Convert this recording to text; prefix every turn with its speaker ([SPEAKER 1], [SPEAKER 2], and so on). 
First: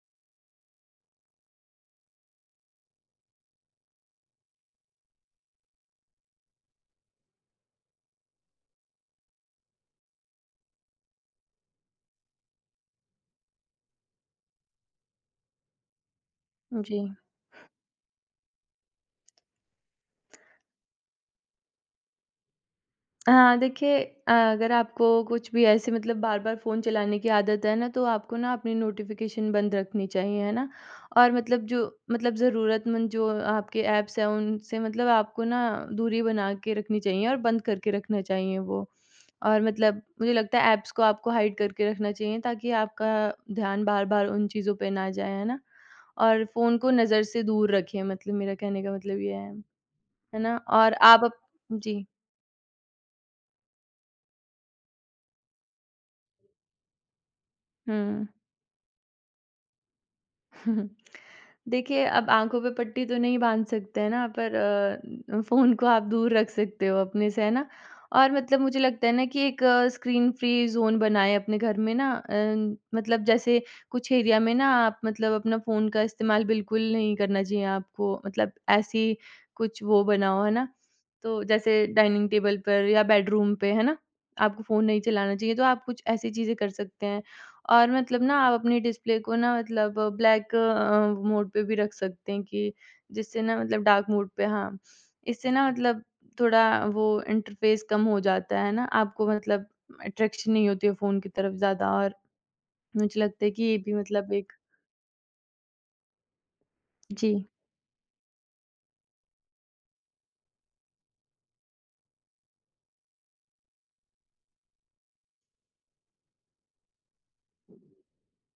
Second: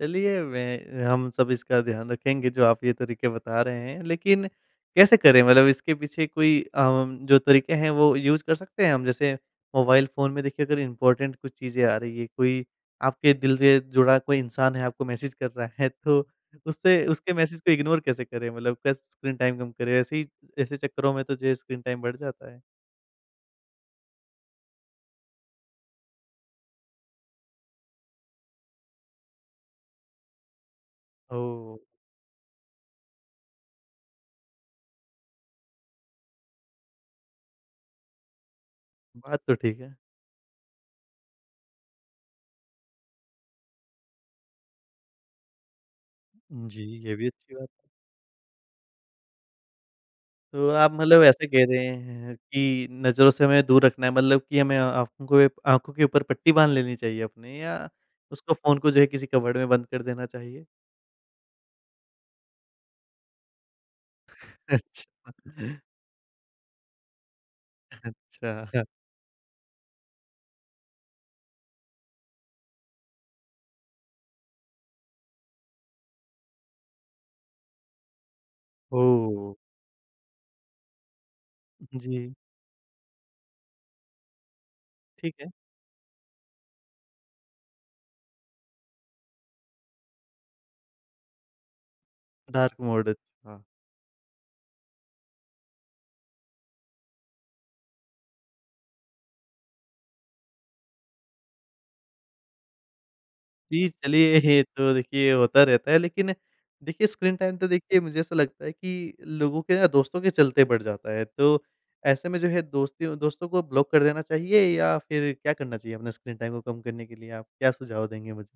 [SPEAKER 1] चलिए, वह हम सब इसका ध्यान रखेंगे जो आप ये तरीके बता रहे हैं, लेकिन कैसे करें मतलब इसके पीछे कोई आम जो तरीके हैं, वो यूज़ कर सकते हैं हम? जैसे मोबाइल फ़ोन में देखिए अगर इम्पोर्टेन्ट कुछ चीज़ें आ रही हैं, कोई आपके दिल से जुड़ा कोई इंसान है आपको मैसेज कर रहा है तो
[SPEAKER 2] उ,
[SPEAKER 1] उससे
[SPEAKER 2] जी।
[SPEAKER 1] उसके मैसेज को इग्नोर कैसे करें? मतलब कैस स्क्रीन टाइम कम करें? ऐसे ही ऐसे चक्करों में तो जो है स्क्रीन टाइम बढ़ जाता है।
[SPEAKER 2] हाँ, देखिए अ, अगर आपको कुछ भी ऐसे मतलब बार-बार फ़ोन चलाने की आदत है ना, तो आपको ना अपनी नोटिफ़िकेशन बंद रखनी चाहिए। है ना? और मतलब जो
[SPEAKER 1] ओह!
[SPEAKER 2] मतलब ज़रूरतमंद जो आपके ऐप्स हैं, उनसे मतलब आपको ना दूरी बना के रखनी चाहिए और बंद करके रखने चाहिए वो।
[SPEAKER 1] बात तो
[SPEAKER 2] और
[SPEAKER 1] ठीक है।
[SPEAKER 2] मतलब मुझे लगता है ऐप्स को आपको हाइड करके रखना चाहिए ताकि आपका ध्यान बार-बार उन चीज़ों पे ना जाए। है ना? और फ़ोन
[SPEAKER 1] जी,
[SPEAKER 2] को
[SPEAKER 1] ये
[SPEAKER 2] नज़र
[SPEAKER 1] भी
[SPEAKER 2] से
[SPEAKER 1] अच्छी बात।
[SPEAKER 2] दूर रखें मतलब मेरे कहने का मतलब ये है। है ना?
[SPEAKER 1] तो आप
[SPEAKER 2] और
[SPEAKER 1] मतलब
[SPEAKER 2] आप अप
[SPEAKER 1] ऐसे कह रहे
[SPEAKER 2] जी।
[SPEAKER 1] हैं कि नज़रों से हमें दूर रखना है मतलब कि हमें आँखों को आँखों के ऊपर पट्टी बाँध लेनी चाहिए अपनी या
[SPEAKER 2] हुँ।
[SPEAKER 1] उसको फ़ोन को जो है किसी कवर्ड में बंद कर देना चाहिए?
[SPEAKER 2] देखिए, अब आँखों पे पट्टी तो नहीं बाँध सकते हैं ना? पर अ, फ़ोन
[SPEAKER 1] अच्छा।
[SPEAKER 2] को आप दूर रख सकते हो अपने से। है ना? और मतलब मुझे
[SPEAKER 1] अच्छा।
[SPEAKER 2] लगता है ना कि एक स्क्रीन फ़्री ज़ोन बनाएँ अपने घर में ना अम, मतलब जैसे कुछ एरिया में ना आप मतलब अपना फ़ोन का इस्तेमाल बिल्कुल नहीं करना चाहिए आपको, मतलब
[SPEAKER 1] ओह!
[SPEAKER 2] ऐसी
[SPEAKER 1] हो!
[SPEAKER 2] कुछ वो बनाओ, है ना? तो जैसे डाइनिंग
[SPEAKER 1] जी।
[SPEAKER 2] टेबल पर या बेडरूम पे। है ना? आपको फ़ोन नहीं चलाना
[SPEAKER 1] ठीक है।
[SPEAKER 2] चाहिए तो आप कुछ ऐसी चीज़ें कर सकते हैं, और मतलब ना आप अपने डिस्प्ले को ना मतलब ब्लैक अ, मोड पे भी रख सकते हैं
[SPEAKER 1] डार्क
[SPEAKER 2] कि
[SPEAKER 1] मोड
[SPEAKER 2] जिससे ना
[SPEAKER 1] अच्छा।
[SPEAKER 2] मतलब डार्क मोड पे हाँ। इससे ना मतलब थोड़ा वो इंटरफ़ेस कम हो जाता है, है ना? आपको मतलब म अट्रैक्शन नहीं होती है फ़ोन की तरफ ज़्यादा और मुझे लगता है कि ये
[SPEAKER 1] जी,
[SPEAKER 2] भी मतलब
[SPEAKER 1] चलिए
[SPEAKER 2] एक
[SPEAKER 1] ये तो देखिए होता रहता है लेकिन देखिए, स्क्रीन
[SPEAKER 2] जी।
[SPEAKER 1] टाइम तो देखिए मुझे ऐसा लगता है कि लोगों के ना दोस्तों के चलते बढ़ जाता है। तो ऐसे में जो है दोस्ती दोस्तों को ब्लॉक कर देना चाहिए या फिर क्या करना चाहिए अपने स्क्रीन टाइम को कम करने के लिए? आप क्या सुझाव देंगे मुझे?